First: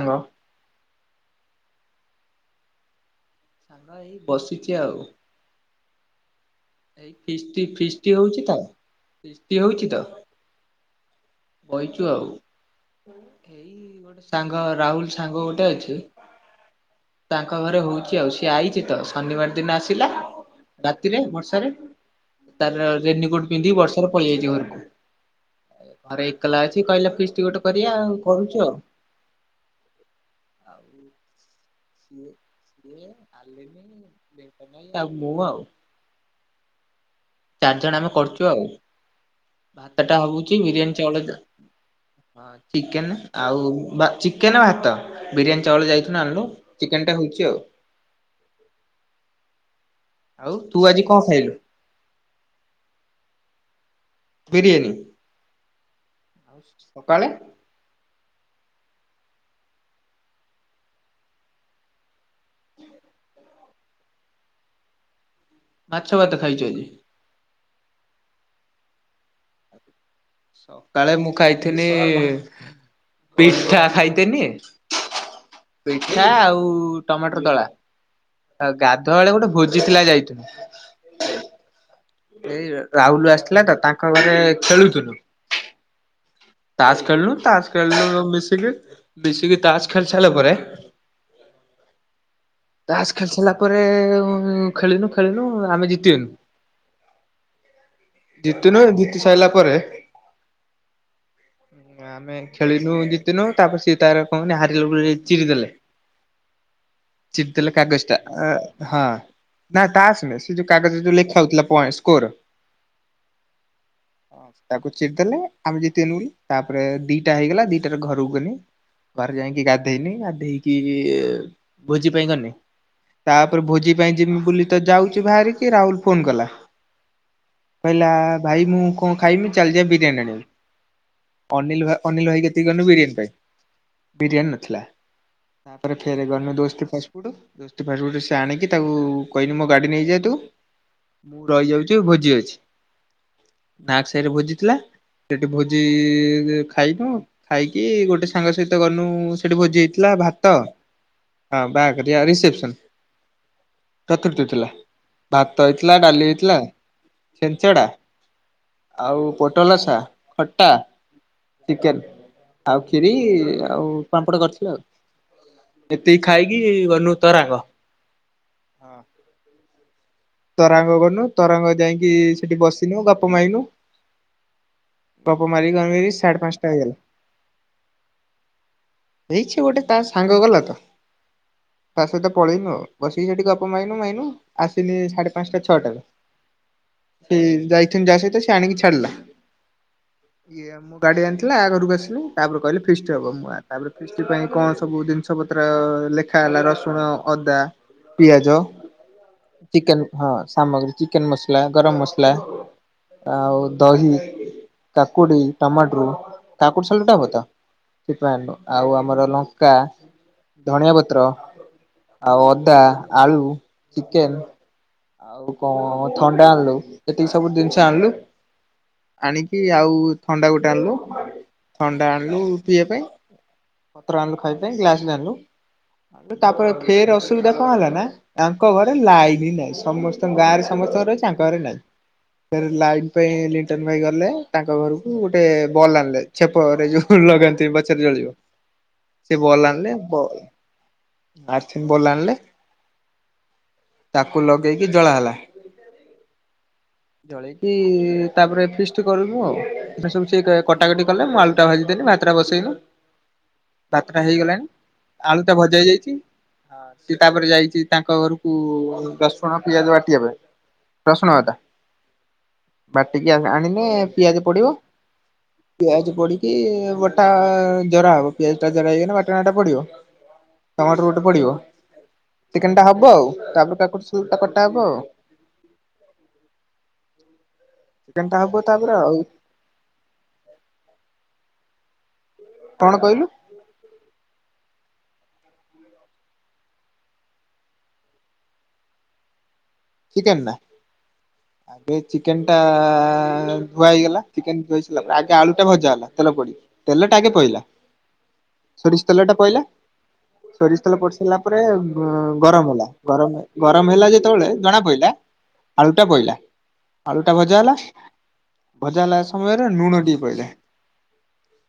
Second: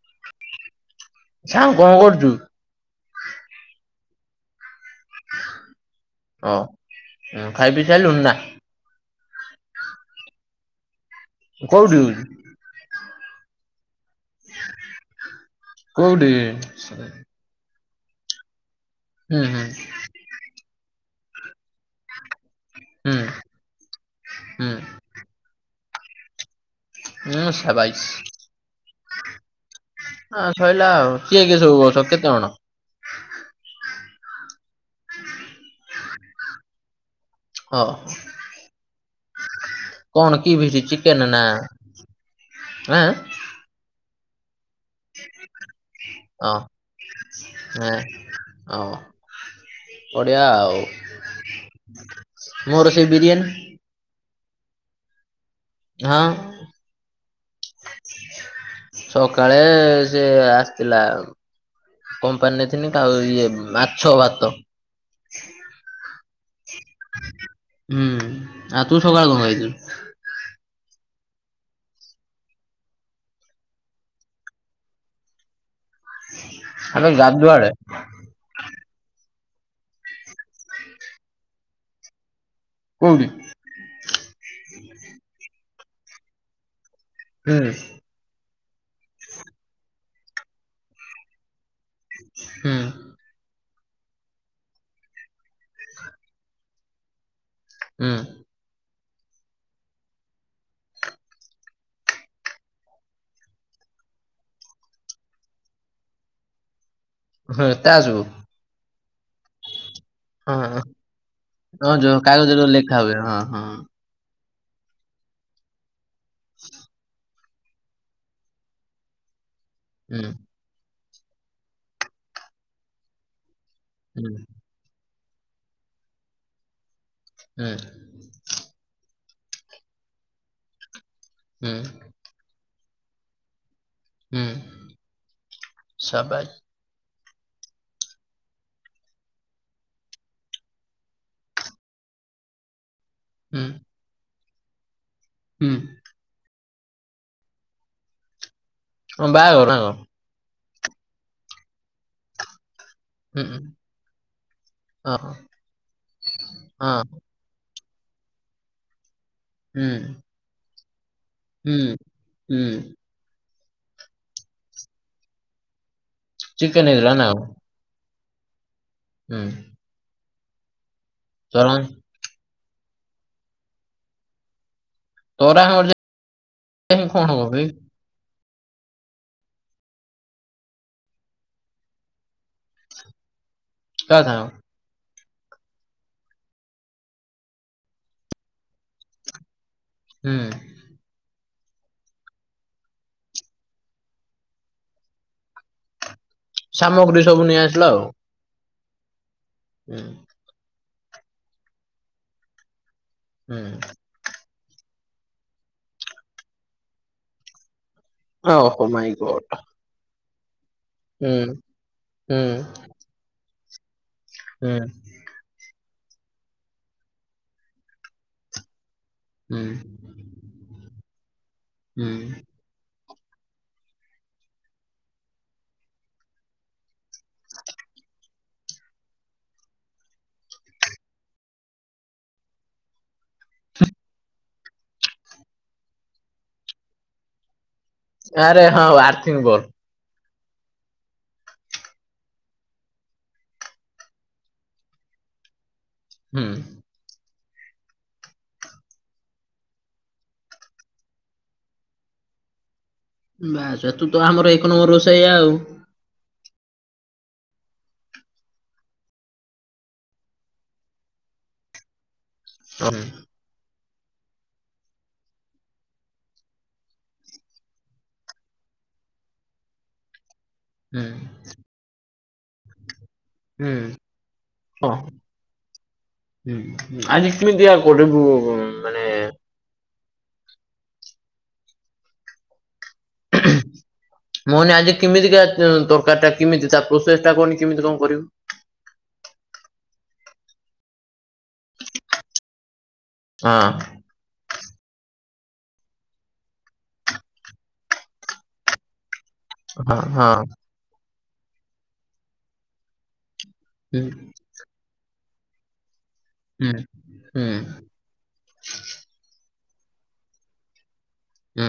ଆଉ। ଛା କଣ କରୁଛୁ? ସାଙ୍ଗ ଏଇ ବସିଛି ଆଉ। ହଁ। ଏଇ ଫିଷ୍ଟି ଖାଇ ପିଇ ଫିଷ୍ଟି ସାରିଲୁଣି ନା ହଉଛି ତ? ଫିଷ୍ଟି ହଉଛି ତ କୋଉଠି କହିଛୁ ଆଉ। ଏଇ ଗୋଟେ ସାଙ୍ଗ ରାହୁଲୁ ସାଙ୍ଗ ଗୋଟେ ଅଛି। କୋଉଠି? ହୁଁ ତାଙ୍କ ଘରେ ହଉଛି ଆଉ ସିଏ ଆଇଛି ତ ଶନିବାର ହୁଁ ଦିନ ଆସିଲା ରାତିରେ [unintelligible] ତାର ହୁଁ ରେନିକୋଟ ପିନ୍ଧିକି ବର୍ଷାରେ ପଳିଆଇଚି ହୁଁ ଘରକୁ। ଆରେ ଏକଲା ଅଛି କହିଲା ଫିସ୍ଟି ହୁଁ ଗୋଟେ କରିବା ସାବାଇସ୍ ଆଉ କରୁଛୁ ଆଉ। ହଁ ସଇଲା ଆଉ କିଏ କିଏ ସବୁ କରୁ ସିଏ ଆଉ ମୁଁ ଆଉ। [inaudible] ଚାରି ହଁ ଜଣ ଆମେ କରୁଛୁ ଆଉ। ଭାତ ଟା କଣ କି ହଉଚି ଭିଡି ବିରିୟାନୀ ଚିକେନ ଚାଉଳ ନା ଅ ଆଁ ଚିକେନ ଆଉ ଚିକେନ ଭାତ ବିରିୟାନୀ ଚାଉଳ ଯାଇଥୁନୁ ଆଣିଲୁ ହଁ ଚିକେନ ଟା ହଉଛି ଆଉ। ହଁ ହଉ ବଡିଆ ତୁ ଆଉ। ଆଜି କଣ ଖାଇଲୁ ମୋର ସେଇ ବିରିୟାନୀ ପିରିଏ ଆଁ ସକାଳେ ସକାଳେ ସେି ଆସିଥିଲା। କମ୍ପାନୀ ଥିନି ଖାଉ ଇଏ ମାଛ ଭାତ। ମାଛ ଭାତ ଖାଇଛୁ ଆଜି? ହୁଁ ଆଉ ତୁ ସକାଳୁ କଣ ଖାଇଛୁ? ସକାଳେ ମୁଁ ଖାଇଥିନି? ପିଠା ଖାଇଥିନି ପିଠା ଆଉ ଆବେ ଟମାଟର ଗାଧୁଆଳେ ଦଳା। ଆଉ ଗାଧୁଆ ବେଳେ ଗୋଟେ ଭୋଜି ଥିଲା ଯାଇଥିଲୁ। ଏଇ କୋଉଠି? ରାହୁଲୁ ଆସିଥିଲା ତ ତାଙ୍କ ଘରେ ଖେଳୁଥିଲୁ। ତାସ ଖେଳିଲୁ ହୁଁ ତାସ ଖେଳିଲୁ ମିଶିକି ମିଶିକି ତାସ ଖେଲ ସାରିଲା ପରେ ହୁଁ। ତାସ୍ ଖେଳି ସାରିଲା ପରେ ଖେଳିନୁ ଖେଳିନୁ ଆମେ ଜିତିିଗଲୁ। ହୁଁ। ଜିତିନୁ ଜିତି ସାଇଲା ପରେ ଆମେ ଖେଳିିନୁ ଜିତିିନୁ ତାପରେ ସିଏ ତାର କହୁନି ହାରିଲୁ ବୋଲି ଚିରିଦେଲା। ଚିରିଦେଲୁ କାଗଜଟା ଆ ହଁ ନା ତାସ ସେ ଯୋଉ କାଗଜରେ ଯୋଉ ଲେଖା ହଉଥିଲା ପଏଣ୍ଟ ସ୍କୋର। ତାକୁ ଚିର ଦେଲେ ଆମେ ଜିତିଲୁନି ତାପରେ ଦିଟା ହେଇଗଲା ଦିଟାର ଘରକୁ ଗଲେ ଘରେ ଯାଇକି ଗାଧେଇନି ଗାଧେଇକି କିଏ ଭୋଜି ପାଇଁ ଗନେ ତାପରେ ଭୋଜି ପାଇଁ ଯେମି ବୁଲି ତ ଯାଉଚି ବାହାରିକି ରାହୁଲ ଫୋନ କଲା କହିଲା ଭାଇ ମୁଁ କଣ ଖାଇମି ଚାଲିଯିବା ବିରିୟାନୀ ଆଣିବା। ଅନିଲ ଭା ଅନିଲ ଭାଇ କେତିକି ବିରିୟାନୀ ପାଇଁ। ବିରିୟାନୀ ନଥିଲା ତାପରେ ଫେର ଗଲୁ ଦୋସ୍ତ ତୁ ଦୋସ୍ତି ପାଟିରୁ ଗୋଟେ ସେ ଆଣିକି ତାକୁ କହିଲି ମୋ ଗାଡି ନେଇଯାଏ ତୁ। ମୁଁ ରହିଯାଉଚି ଭୋଜିରେ। ଉଁ। ନାଗ ସାହିରେ ଭୋଜି ଥିଲା ସେଠି ଭୋଜି ଖାଇନୁ ଖାଇକି ଗୋ ସାଙ୍ଗ ସହିତ ଗଲୁ। ସେଠି ଭୋଜି ହେଇଥିଲା ଭାତ, ବାହାଘରିଆ ରିସେପସନ। ଚତୁର୍ଥୀଥିଲା ଭାତ ହେଇଥିଲା ଡାଲି ହେଇଥିଲା। ଛେଞ୍ଚଡ଼ା ଆଉ ପୋଟଲସା ଖଟା - ଚିକେନ, ଆଉ ଖୀରି, ଆଉ ପାମ୍ପଡ଼ କରିଥିଲ ଆଉ। ଏତିକି ଖାଇକି ଗଲୁ ତରାଙ୍ଗ। ହୁଁ। ତରାଙ୍ଗ ଗଲୁ। ତରାଙ୍ଗ ଯାଇକି ସେଠି ବସିନୁ ଗପ ମାଇନୁ। ଗୋପ ମାରୀ ତୋରାଙ୍କର ଗାଉନରି ସା଼େ ପାଞ୍ଚଟା ହେଲ [unintelligible] ଯାଇ କଣ ହବ ବେ? ହେଇଛି ଗୋଟେ ତା ସାଙ୍ଗ ଗଲା ତ! ତା ସହିତ ପଳେଇନୁ ଆଉ। ବସିକି ସେଠି ଗପ ମାଇନୁ କା ମାଇନୁ ସାଙ୍ଗ? ଆସିଲି। ସାଢେ ପାଞ୍ଚଟା ଛଅଟାରୁ। ସେ ଯାଇଛନ୍ତି ଯାହା ସହିତ ସେ ଆଣିକି ଛାଡିଲା। ହୁଁ, ଏଇ ମୁ [inaudible] ଗାଡ଼ି ଆଣିଥିଲା ଆ ଘରକୁ ଆସିଲି। ତାପରେ କହିଲି ଫିସ୍ଟି ହେବ ମୁଁ ତାପରେ ଫିସ୍ଟି ପାଇଁ କଣ ସବୁ ଜିନିଷପତ୍ର ଲେଖି- ଖାଇଲା ରସୁଣ ସାମଗ୍ରୀ ସବୁ ଅଦା ନେଇ ଆସିଲ ଆଉ। - ପିଆଜ ହୁଁ, ଚିକେନ ହଁ ସାମଗ୍ରୀ ଚିକେନ, ମସଲା ଗରମ ମସଲା- ଆଉ ହୁଁ, ଦହି, କାକୁଡି, ଟମାଟର, କାକୁଡି ସାଲ ଟା ହବ ତ। ସେଥିପାଇଁ ଓହୋ ଆଉ ମାଇଁ ଆମର ଗଡ୍! ଲଙ୍କା ଧଣିଆ ପତ୍ର - ହୁଁ, ପତ୍ର, ଆଉ ହୁଁ, ଅଦା, ଆଳୁ ଚିକେନ - ହୁଁ। ଆଉ କଣ ଥଣ୍ଡା ଆଣିଲୁ। ଏତିକି ସବୁ ଜିନିଷ ଆଣିଲୁ। ଆଣିକି ହୁଁ, ଆଉ ଥଣ୍ଡା ଗୋଟେ ଆଣିଲୁ। ଥଣ୍ଡା ହୁଁ, ଆଣିଲୁ - ପିଇବା ପାଇଁ ପତ୍ର ଆଣିଲୁ ଖାଇବା ପାଇଁ ଗ୍ଲାସ ଆଣିଲୁ। ତାପରେ ଫେର ଅସୁବିଧା କଣ ହେଲା ନା ତାଙ୍କ ଘରେ ଲାଇନ ହିଁ ନାଇ - ସମସ୍ତଙ୍କ ଗାଁରେ ସମସ୍ତଙ୍କର ସାଙ୍କ ଘରେ ନାହିଁ। ସେ ଲାଇନ୍ ପାଇଁ ଲିଟନ ଭାଇ ଗଲେ। ତାଙ୍କ ଘରକୁ ଗୋଟେ ବଲ୍ ଆଣିଲେ ଛେପରେ ଯୋଉ ଲଗାନ୍ତି। ଚଳିବ ଆରେ ହଁ ଆର୍ଥିଂ ସେ ବଲ୍ ଆଣିଲେ ବ ଆସିନ୍ ବୋଲା ଆଣିଲେ ତାକୁ ଲଗେଇକି ଜଳା ହେଲା। ହୁଁ ଜଳେଇକି ତାପରେ ଫିଷ୍ଟ କରିବୁ ଆଉ। ଏ ସବୁ ସେ କଟାକଟି କଲେ ମୁ ଆଳୁଟାଭାଜି ଦେଲିି ଭାତଟା ବସେଇନି। ବାସ୍ ତୁ ଭାତଟା ତ ଆମର ଏକ ହେଇଗଲାଣି ନମ୍ବର ରୋଷେଇଆ ଆଳୁ ଆଉ। ତ ଭଜା ହେଇଯାଇଛି। ହଁ ସିଏ ତାପରେ ଯାଇଛି ତାଙ୍କ ଘରକୁ ରସୁଣ ପିଆଜ ବାଟିବା ପାଇଁ। ପ୍ରଶ୍ନତା [unintelligible] ହୁଁ ବାଟିକି ଆଣିନେ ପିଆଜ ପଡିବ। ପିଆଜ ପଡିକି ବଟା ଜରା ହବ ପିଆଜ ଟା ଜରା ହେଇକ ବାଟଣା ଟା ପଡିବ। [inaudible] ହୁଁ ଟମାଟୋ ଗୋଟେ ପଡିବ ଚିକେନ ଟା ହବ ଆଉ ହୁଁ ତାପରେ କାକୁ ଟା କଟା ହବ ଆଉ। ହଁ ଆଜି କିମେ ଦିଆ [unintelligible] ଚିକେନ ଟା ହବ ତାପରେ ଆଉ। କଣ କହିଲୁ? ମୁଁ ଆଜି କେମିତିକା ତରକାରୀ ଟା କେମିତି ତା ପ୍ରୋସେସ ଟା କନି କେମିତି କଣ କରିବୁ? ଚିକେନ ନା, ଆଗ ଚିକେନ ଟା ଧୁଆ ହଁ ହେଇଗଲା। ଚିକେନ କହିସିଲା ପରେ ଆଗେ ଆଳୁ ଟା ଭଜା ହେଲା ତେଲ ପଡି ତେଲଟା ଆଗେ ପଡିଲା। ସୋରିଷ ତେଲ ଟା ପିଲଲା। ହଁ ହଁ ସୋରି ତେଲ ପଡି ସାରିଲା ପରେ ଗରମ ହେଲା। ଗରମ ଗରମ ହୁଁ ହେଲା ଯେତେବେଳେ- ଜଣା ପୋଇଲା ଆଳୁ ଟା ବୋଇଲା। ହୁଁ ଆଳୁ ଟା ହୁଁ ଭଜା ହେଲା। ଭଜା ଲାଗା ସମୟରେ ଲୁଣ ଟଏ ପଡିଲା ହୁଁ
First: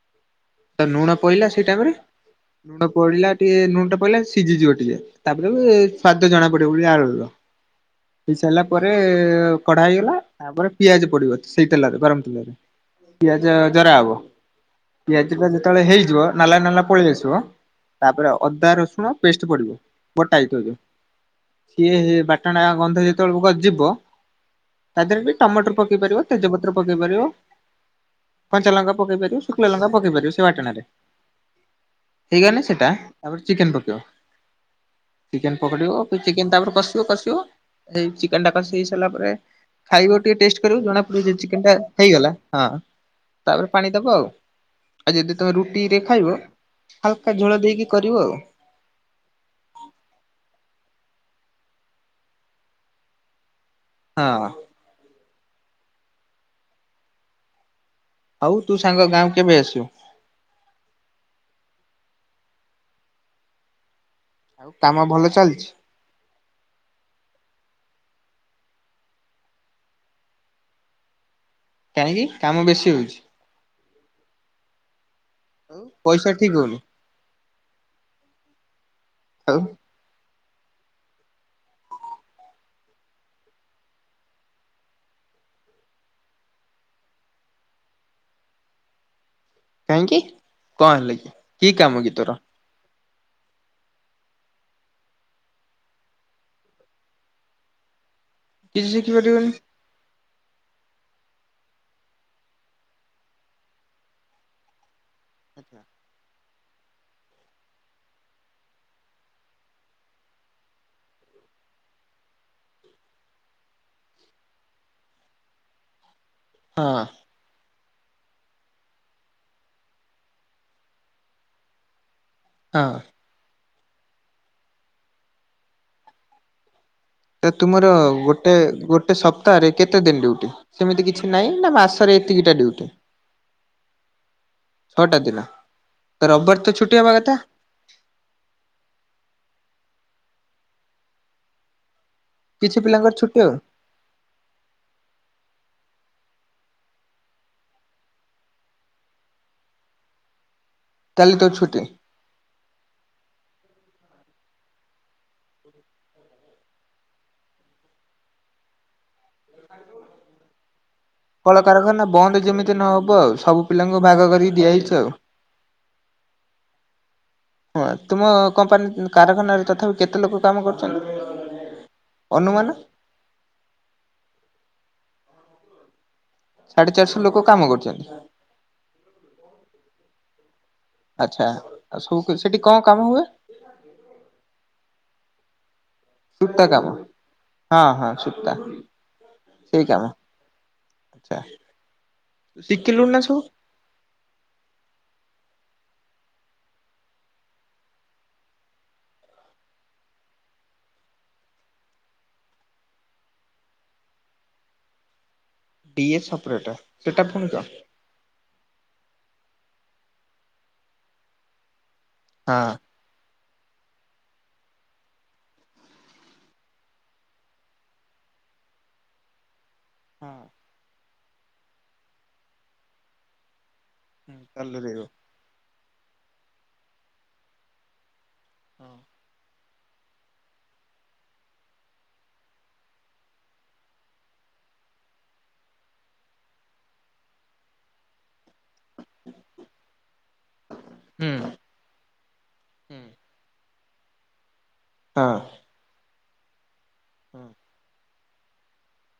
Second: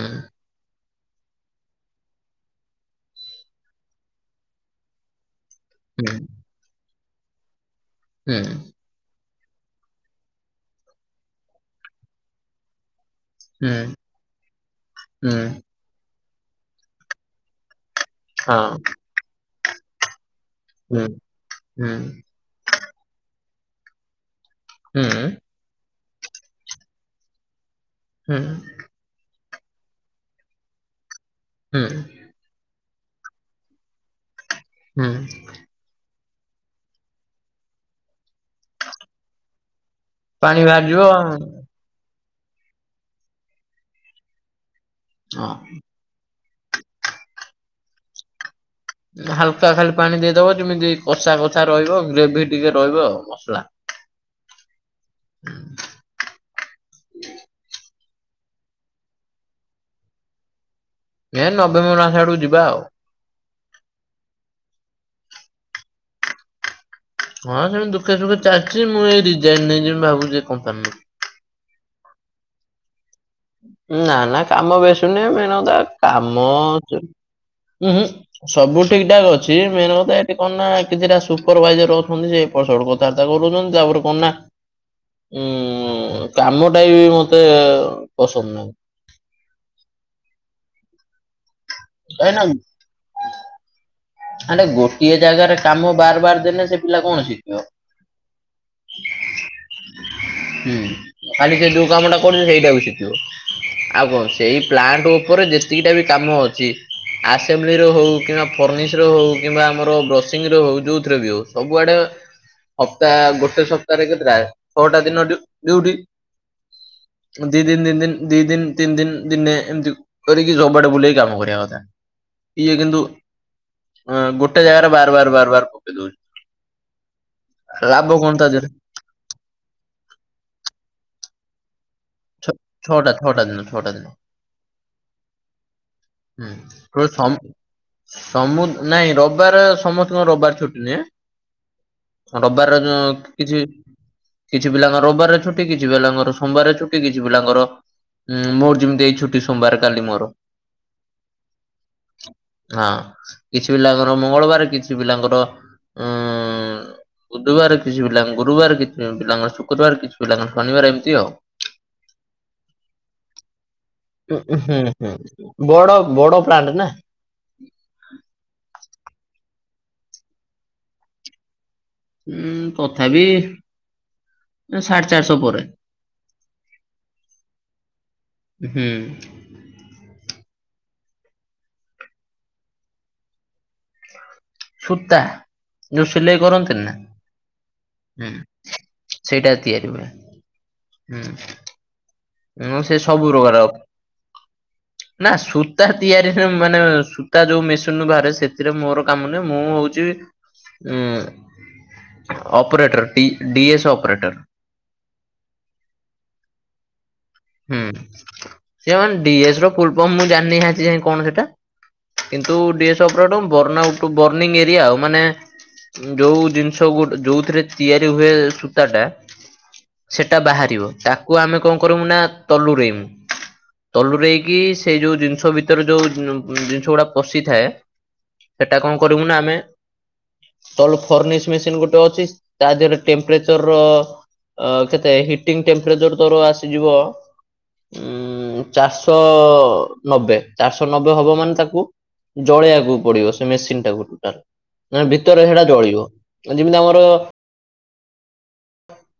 ତା ଲୁଣ ପଇଲା ସେଇ ଟାଇମ ରେ। ପଡିଲା ଟିକେ ଲୁଣ ଟା ପଡିଲା ସିଝିଯିବ ଟିକେ ତାପରେ ବି ହୁଁ ସ୍ଵାଦ ଜଣା ପଡିବ ବୋଲି ଆ ହୁଁ ସିଝିସାରିଲା ପରେ କଢା ହେଇଗଲା ତାପରେ ପିଆଜ ପଡିବ ସେଇ ତେଲରେ ଗରମ ତେଲରେ। ପିଆଜ ହୁଁ ଜରା ହବ ପିଆଜ ହୁଁ ଟା ଯେତେବେଳେ ହେଇଯିବ ନାଲା ନାଲା ପଳେଇ ଆସିବ ତାପରେ ଅଦା ହଁ ରସୁଣ ପେଷ୍ଟ ପଡ଼ିବ। ବଟା ହେଇଥିବ ଯୋଉ। ହୁଁ ହୁଁ ସିଏ ହେ ବାଟଣ ଗନ୍ଧ ଯେତେବେଳକୁ ଯିବ ତା ଦେହରେ ବି ଟମାଟର ପକେଇ ପାରିବ ତେଜପତ୍ର ପକେଇ ପାରିବ ହୁଁ ହୁଁ କଞ୍ଚାଲଙ୍କା ପକେଇ ପାରିବ। ଶୁଖିଲା ଲଙ୍କା ପକେଇପାରିବ ସେ ବାଟଣରେ ହୁଁ। ହେଇଗନେ ସେଟା ତାପରେ ଚିକେନ ପକେଇବ। ହୁଁ ଚିକେନ ପଡିବ କୁ ଚିକେନ ତାପରେ କଷିବ କଷିବ ହେଇ ଚିକେନ ଟା କଷି ହେଇ ସାରିଲା ପରେ ଖାଇବ ଟିକେ ପାଣି ଟେଷ୍ଟ କରିବୁ ବାହାରିଯିବ ଜଣାପଡିବ ଯେ ଚିକେନ ହଁ। ଟା ହେଇଗଲା ହଁ ତାପରେ ପାଣି ଦବ ଆଉ। ଆଉ ଯଦି ତମେ ରୁଟିରେ ଖାଇବ ହାଲକା ଝୋଳ ଦେଇକି କରିବ ଆଉ। ହାଲକା ଖାଲି ପାଣି ଦେଇଦବ ଯେମିତି କଷା କଷା ରହିବ ଗ୍ରେଭି ଟିକେ ରହିବ ଆ ମସଲା। ହଁ। [inaudible] ହଉ ତୁ ସାଙ୍ଗ ଗାଁକୁ କେବେ ଆସିବୁ? ଏ ନଭେମ୍ବର ମାସ ଆଡକୁ ଯିବା ଆଉ। କାମ ଭଲ ଚାଲିଛି? ହଁ ସେମିତି ଦୁଖେ ସୁଖେ ଚାଲିଛି ମୁଁ ଏଇ ରିଜାଇନ ନେଇଯିବି ଭାବୁଛି ଏ କମ୍ପାନୀରୁୁ। କାହିଁକି କାମ ବେଶୀ ହଉଛି? ନା ନା କାମ ବେସି ନୁହଁ ମେନ୍ କଥା ଆଉ ପଇସା କାମ ଠିକ ହଉନି ଉୁଁ ହୁଁ ସବୁ ଠିକ ଠାକ୍ ଅଛି। ଆଉ ମେନ କଥା ଏ ସେ କଣ ନା କିଛିଟା ସୁପରଭାଇଜର ଅଛନ୍ତି ସେ ଏପଟ ସେପଟ କଥାବାର୍ତ୍ତା କରୁଛନ୍ତି ତାପରେ କଣ ନା ଉଁ କାମ ଟା ବି ମତେ ପସନ୍ଦ ନାହିଁ। କାହିଁକି କଣ ହେଲା କି କି କାମ କି ତୋର? କାହିଁକି ନା ଆରେ ଗୋଟିଏ ଜାଗାରେ କାମ ବାର ବାର ଦେଲେ ସେ ପିଲା କଣ ଶିଖିବ? କିଛି ସିଖିପରିବନିଁ। ହୁଁ ଖାଲି ସେ ଯୋଉ କାମ ଟା କରୁଛି ସେଇଟା ବି ଶିଖିବ ଆଉ କଣ ସେଇ ପ୍ଲାଣ୍ଟ ମୋର ଯେତିକିଟା ବି କାମ ଅଛି ଆସେମ୍ବଲି ର ହଉ କିମ୍ବା ଫରନିସ୍ ଥିରେ ହଉ କିମ୍ବା ଆମର ବ୍ରସିଂ ର ହୋଉ ଯୋଉଥିରେ ବି ହଉ ସବୁ ଆଡେ ସପ୍ତାହ ଗୋଟେ ସପ୍ତାହ ରେ କେତେଟା ଛଅଟା ଦିନ ଡିଉ ଡିଉଟି ହଁ। ଦି ଦିନ ତିନି ଦିନ ଦି ଦିନ ତିନି ଦିନ ଦିନେ ଏମତି କରିକି ସବୁଆଡେ ବୁଲେଇକି କାମ କରିବା କଥା। ଇଏ ହଁ କିନ୍ତୁ ଅ ଗୋଟେ ଜାଗାରେ ବାର ବାର ବାର ବାର ପକେଇ ଦଉଛି। ତ ତୁମର ଲାଭ କଣ ତା ଗୋଟେ ଦେହରେ ଗୋଟେ ସପ୍ତାହରେ କେତେ ଦିନ ଡୁଟି? ସେମିତି କିଛି ନାହିଁ ନା ମାସରେ ଛ ଏତିକିଟା ଡ୍ୟୁଟି ଛଟା ଛଟା ଦିନ ଛଟା ଦିନ। ଛଅଟା ଦିନ ତ ରବିବାର ତ ଛୁଟି ହବା ହୁଁ କଥା। କେବ ସମୁ ନାଇଁ ରବିବାର ସମସ୍ତଙ୍କର ରବିବାର ଛୁଟିନୁହେଁ। ରବିବାର କିଛି ପିଲାଙ୍କର ଛୁଟି ଆଉ କିଛି କିଛି ପିଲାଙ୍କର ରବିବାର ଛୁଟି କିଛି ପିଲାଙ୍କର ସୋମବାର ଛୁ କିଛି ପିଲାଙ୍କରଁ ମୋର ଯେମିତି ଏଇ ଛୁଟି ସୋମବାର କାଲି ମୋର। ତାହେଲେ ତୋର ଛୁଟି। ହଁ କିଛି ପିଲାଙ୍କର ମଙ୍ଗଳବାର କିଛି ପିଲାଙ୍କର ଆଁ। ବୁଧବାର କିଛି ପିଲାଙ୍କ ଗୁରୁବାର କିଛି ପିଲାଙ୍କ ଶୁକ୍ରବାର କିଛି ପିଲାଙ୍କ ଶନିବାର ଏମିତି ଆଉ। କଳକାରଖାନା ବନ୍ଦ ଯେମିତି ନହବ ଆଉ ସବୁ ପିଲାଙ୍କ ଭାଗ କରିକି ଉଁ ହୁଁ ଦିଆହେଇଛି ଆଉ। ହଁ ବଡ ବଡ ପ୍ଲାଣ୍ଟ ନା ହଁ ତୁମ କମ୍ପାନୀ କାରଖାନାରେ ତଥାପି କେତେ ଲୋକ କାମ କରୁଛନ୍ତି? [inaudible] ଅନୁମାନ? ଉଁ ତଥାବି ସାଢେ ଚାରିଶହ ପରେ। ସାଢେ ଚାରିଶହ ଲୋକୋ କାମ କରୁଚନ୍ତି। ଉଁହୁଁ। ଆଚ୍ଛା ଆଉ ସବୁ କି ସେଠି କଁ କାମ ହୁଏ। [inaudible] ସୂତା ଯୋଉ ସିଲେଇ ସୂତା କରନ୍ତିନି କାମ ନା ହଁ ହଁ ହୁଁ ସୂତା ସେଇଡ଼ା ସେଇ ତିଆରି କାମ ହୁଏ। ଆଚ୍ଛା। ହୁଁ ହୁଁ ସେ ଶିଖିଲୁ ନା ସବୁ ପ୍ରକାର। ନା ସୂତା ତିଆରିରେ ମାନେ ସୂତା ଯୋଉ ମେସିନୁ ବାହାରେ ସେଥିରେ ମୋରୋ କାମ ନୁହେଁ ମୁଁ ହୋଉଚି ଚିରେ ଉଁ ଅପରେଟର ଟି D S operator. D S operator ସେଟା ଫୁଣି କଁ? ହୁଁ ସିଏ ମାନେ ଡି ଏସ ର ଫୁଲ୍ ଫମ୍ ମୁଁ ଜାଣିନି ଆଜିଯାଏ କଣ ସେଟା। କିନ୍ତୁ ହଁ ଡ଼ି ଏସ ଅପରେଟର ବର୍ଣ୍ଣ ଉପ ବର୍ଣୀଙ୍ଗ ଏରିଆ ଆଉ ମାନେ ଉଁ ଯୋଉ ଜିନିଷ ଗୋଟ୍ ଯୋଉଥିରେ ତିଆରି ହୁଏ ସୂତା ଟା। ସେଟା ହଁ ବାହାରିବ ତାକୁ ଆମେ କଁ କରିମୁନା ତଲୁରେଇମୁ। ତଲୁରେଇକି ଚାଲୁ ରହିବ ସେଇ ଯୋଉ ଜିନିଷ ଭିତରୁ ଯୋଉ ଜିନିଷ ଗୁଡା ପଶିଥାଏ। ହେଟା କଁ ହୁଁ କରିବୁ ନା ଆମେ ତଲ ଫର୍ନିଶ୍ ମେସିନ୍ ଗୋଟେ ଅଛି ତା ଦେହେରେ ଟେମ୍ପ୍ରେଚରର ଅଁ କେତେ ହିଟିଙ୍ଗି ଟେମ୍ପ୍ରେଚର ତୋରୋ ଆସିଯିବ। ଉଁ ଚାରଶହ ନବେ ଚାରିଶହ ନବେ ହବ ହୁଁ ମାନେ ତାକୁ ଜଳେଇବାକୁ ପଡିବ ସେ ମେସିନ ଟାକୁ ଟୁଟାଲ ମାନେ ଭିତରେ ସେଟା ଜଳିବ ଯେମିତି ଆମର ହଁ।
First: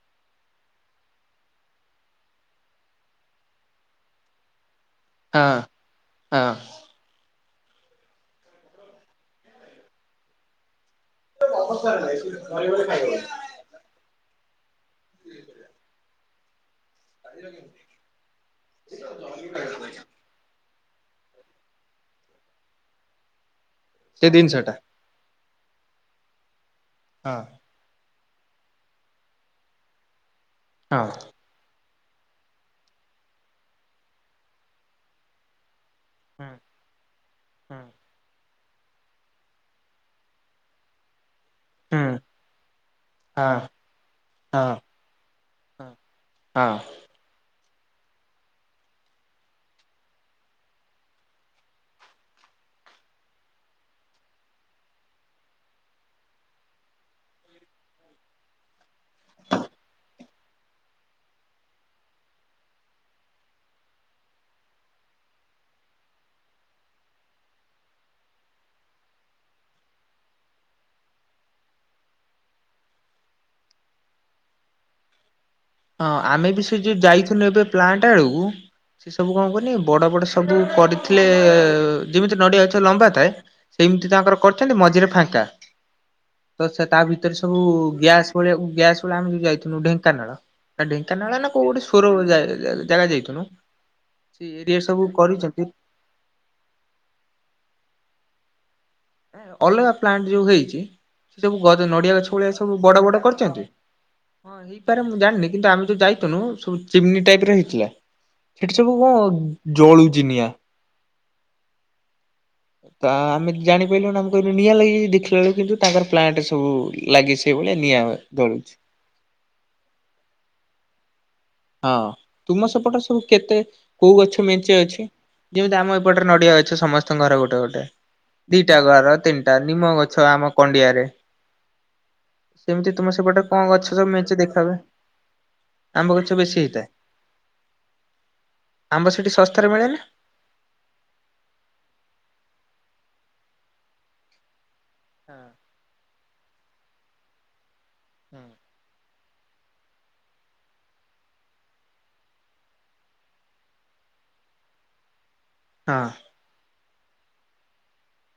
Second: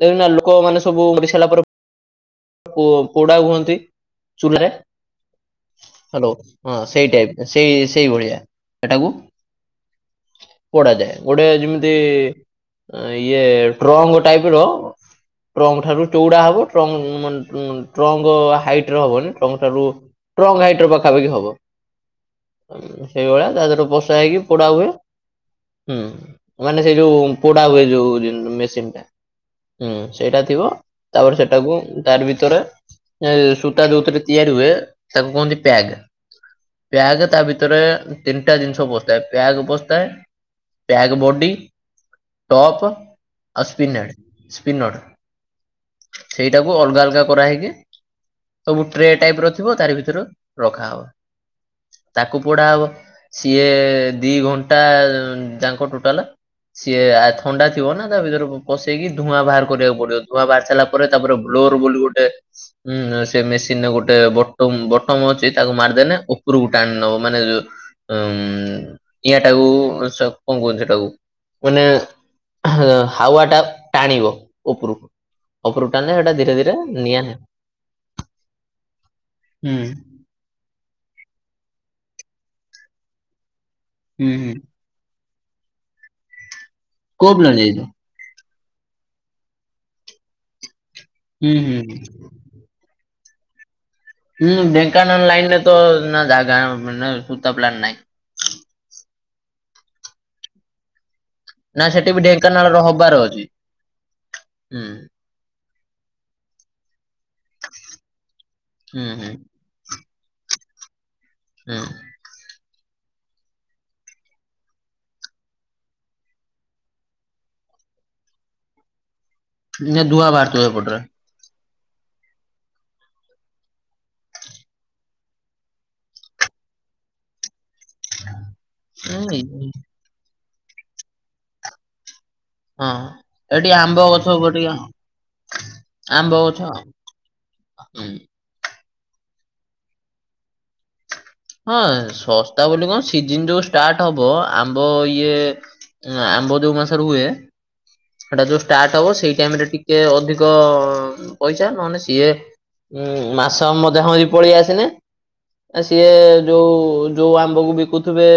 ଦେଖିନା ଲୁକ ମାନେ ସବୁ। [unintelligible] କୋଡ଼ା ହୁଅନ୍ତି ଚୁଲାରେ ହଁ ହାଲୋ ହଁ ସେଇ ଟାଇପ୍ ସେଇ ସେଇଭଳିଆ ସେଟାକୁ ପୋଡାଯାଏ। ଗୋଟେ ଯିମିତି ଇଏ ଟ୍ରଙ୍କ ଟାଇପର ଟ୍ରଙ୍କ ଠାରୁ ଚୋଉଡ଼ା ହବ ଟ୍ରଙ୍କ। [unintelligible] ଙ୍ଗ ହାଇଟ୍ ର ହବନି ଟ୍ରଙ୍କ ଠାରୁ ଟ୍ରଙ୍କ ହାଇଟ୍ ର ପାଖାପାଖି ହବ ଆମ୍ ସେଇଭଳିଆ ତା ଦେହରେ ବଷା ସେ ହେଇକି ପୋଡା ଜିନିଷଟା ହୁଏ। ହୁଁ ମାନେ ସେଇ ଯୋଉ ହଁ ପୋଡା ହୁଏ ଯୋଉ ଜିନ୍ ମେସିନ ଟା ହୁଁ ସେଇଟା ଥିବ। ହଁ। ତାପରେ ସେଟାକୁ ତାର ଭିତରେ ଏଁ ସୂତା ଯୋଉଥିରେ ତିଆରି ହୁଏ। ତାକୁ କୁହନ୍ତି ପ୍ୟାଗ। ହୁଁ। ପ୍ୟାଗ ତା ଭିତରେ ତିନିଟା ଜିନିଷ ପସିଥାଏ। ପ୍ୟାଗ ପସିଥାଏ। ପ୍ୟାଗ୍ ବଡ଼ି। ହୁଁ ଟପ୍ ହଁ ଆଉ ସ୍ପିନେଡ଼ ହଁ ସ୍ପିନଡ଼। ହଁ ହଁ। ସେଇଡ଼ାକୁ ଅଲଗା ଅଲଗା କରାହେଇକି। ସବୁ ଟ୍ରେ ଟାଇପ୍ ର ଥିବ ତାର ଭିତର ରଖାହବ। ତାକୁ ପୋଡ଼ା ହବ ସିଏ ଦି ଘଣ୍ଟା ଯାଙ୍କ ଟୋଟାଲ ସିଏ ଆଁ ଥଣ୍ଡା ଥିବ ନା ତା ଭିତରୁକୁ ପସେଇକି ଧୂଆଁ ବାହାର କରିବାକୁ ପଡିବ ଧୂଆଁ ବାହାରି ସରିଲା। ପରେ ତାପରେ ବ୍ଲୋର୍ ବୋଲି ଗୋଟେ। [inaudible] ଉଁଅଁ ସେ ମେସିନରେ ଗୋଟେ ବଟମ୍ ବଟମ୍ ଅଛି ତାକୁ ମାରିଦେନେ ଉପୁରୁକୁ ଟାଣି ନବ ମାନେ ଅଁମ୍ ଉଁ ନିଆଁ ଟାକୁ ସ କଁ କୁହନ୍ତୁ ସେଟାକୁ ମାନେ ହେ ହାୱା ଟା ଟାଣିବ ଉପୁରୁକୁ ଉପୋରୁକୁ ହଁ ଟାଣିଲେ ହେଟା ଆମେ ଧୀରେ ବି ସେ ଧୀରେ ଯୋଉ ନିଆଁ ଯାଇଥିଲୁ ଏବେ ପ୍ଲାଣ୍ଟ [unintelligible] ସେ ସବୁ କଁ କୁହନି ହୁଁ ବଡ ବଡ଼ ସବୁ ପଡିଥିଲେ ଯେମିତି ନଡିଆ ଗଛ ଲମ୍ବା ଥାଏ। ସେମିତି ହୁଁ ତାଙ୍କର ହୁଁ କରିଚନ୍ତି ମଝିରେ ଫାଙ୍କା। ତ ସେ ତା କୋଉ ଭିତରେ ପ୍ଲେନ ସବୁ ଯାଇଛ? ଗ୍ୟାସ୍ ଭଳିଆ ଗ୍ୟାସ ଭଳିଆ ଆମେ ଯୋଉ ଯାଇଥିଲୁ ଢେଙ୍କାନାଳ। ଟା ଢେଙ୍କାନାଳ ନା ହୁଁ କୋଉ ଗୋଟେ ହୁଁ [unintelligible] ଜାଗା ଯାଇଥିନୁ। ହୁଁ ଢେଙ୍କାନାଳ ଲାଇନରେତ ନା ଜାଗା ସୁତା ପ୍ଲାନ ନାହିଁ ଅଲଗା ପ୍ଲାଣ୍ଟ ଯୋଉ ହେଇଛି ସେ ସବୁ ନା ଗ ସେଠି ନଡିଆ ବି ଗଛ ଭଳିଆ ସବୁ ଢେଙ୍କାନାଳର ବଡ ହବାର ବଡ ଅଛି କରିଛନ୍ତି ହଁ ହୁଁ ହେଇପାରେ ମୁଁ ଜାଣିନି କିନ୍ତୁ ଆମ ଯଉ ଯାଇଥିଲୁ ସବୁ ଚିମିନି ଟାଇପର ହେଇଥିଲା ସେଠି ସବୁ ହୁଁ ହୁଁ କଣ ଜଳୁଛି ନିଆଁ ହୁଁ ତ ଆମେ ଜାଣିପାରିଲୁଣି ଆମେ କହିଲୁ ନିଆଁ ଲାଗି ଦେଖିଲା ବଳୁ କିନ୍ତୁ ତାଙ୍କର ପ୍ଲାଣ୍ଟ ସବୁ ଲାଗେ ସେଇ ଭଳିଆ ନିଆଁ - ଜଳୁଛି ନା ଧୂଆଁ ବାହାରୁଥିବ ଏପଟରେ ହଁ ତୁମ ସେପଟ ସବୁ କେତେ କୋଉ ଗଛ ମେଞ୍ଚେ ଅଛି ଯେମିତି ଆମ ଏପଟରେ ନଡିଆ ଅଛ ସମସ୍ତଙ୍କ ଘର ଗୋଟେ ଗୋଟେ ଦିଟା ଘର ହୁଁ ତିନିଟା ନିମ ଗଛ ଆମ କଣ୍ଡିଆରେ ହଁ ସେମିତି ତୁମ ସେପଟେ ଏଠି କଣ ଗଛ ଆମ୍ବ ସବୁ ମେଞ୍ଚେ ଟିକେ ଦେଖାଯାଏ ଆମ୍ବ ଆମ୍ୱ - ଗଛ ବେଶି ହେଇଥାଏ ହୁଁ। ଆମ୍ବ ସେଠି ଶସ୍ତାରେ ମିଳେ ହଁ ଶସ୍ତା ବୋଲି କଣ ସିଜିନ ଯୋଉ ଷ୍ଟାର୍ଟ ହବ ଆମ୍ବ ଇଏ ନା ଆମ୍ବ ଯୋଉ ମାସରେ ହୁଏ ସେଟା ଯୋ ଷ୍ଟାର୍ଟ ହବ ସେଇ ଟାଇମ ରେ ଟିକେ ଅଧିକ ପଇସା ନହେଲେ ସିଏ- ଉୁଁ ମାସ ମ ଦେହ ବି ପଳେଇ ଆସିନେ ହଁ। ଇଏ ଯୋଉ ଯୋଉ ଆମ୍ବକୁ ବିକୁଥିବେ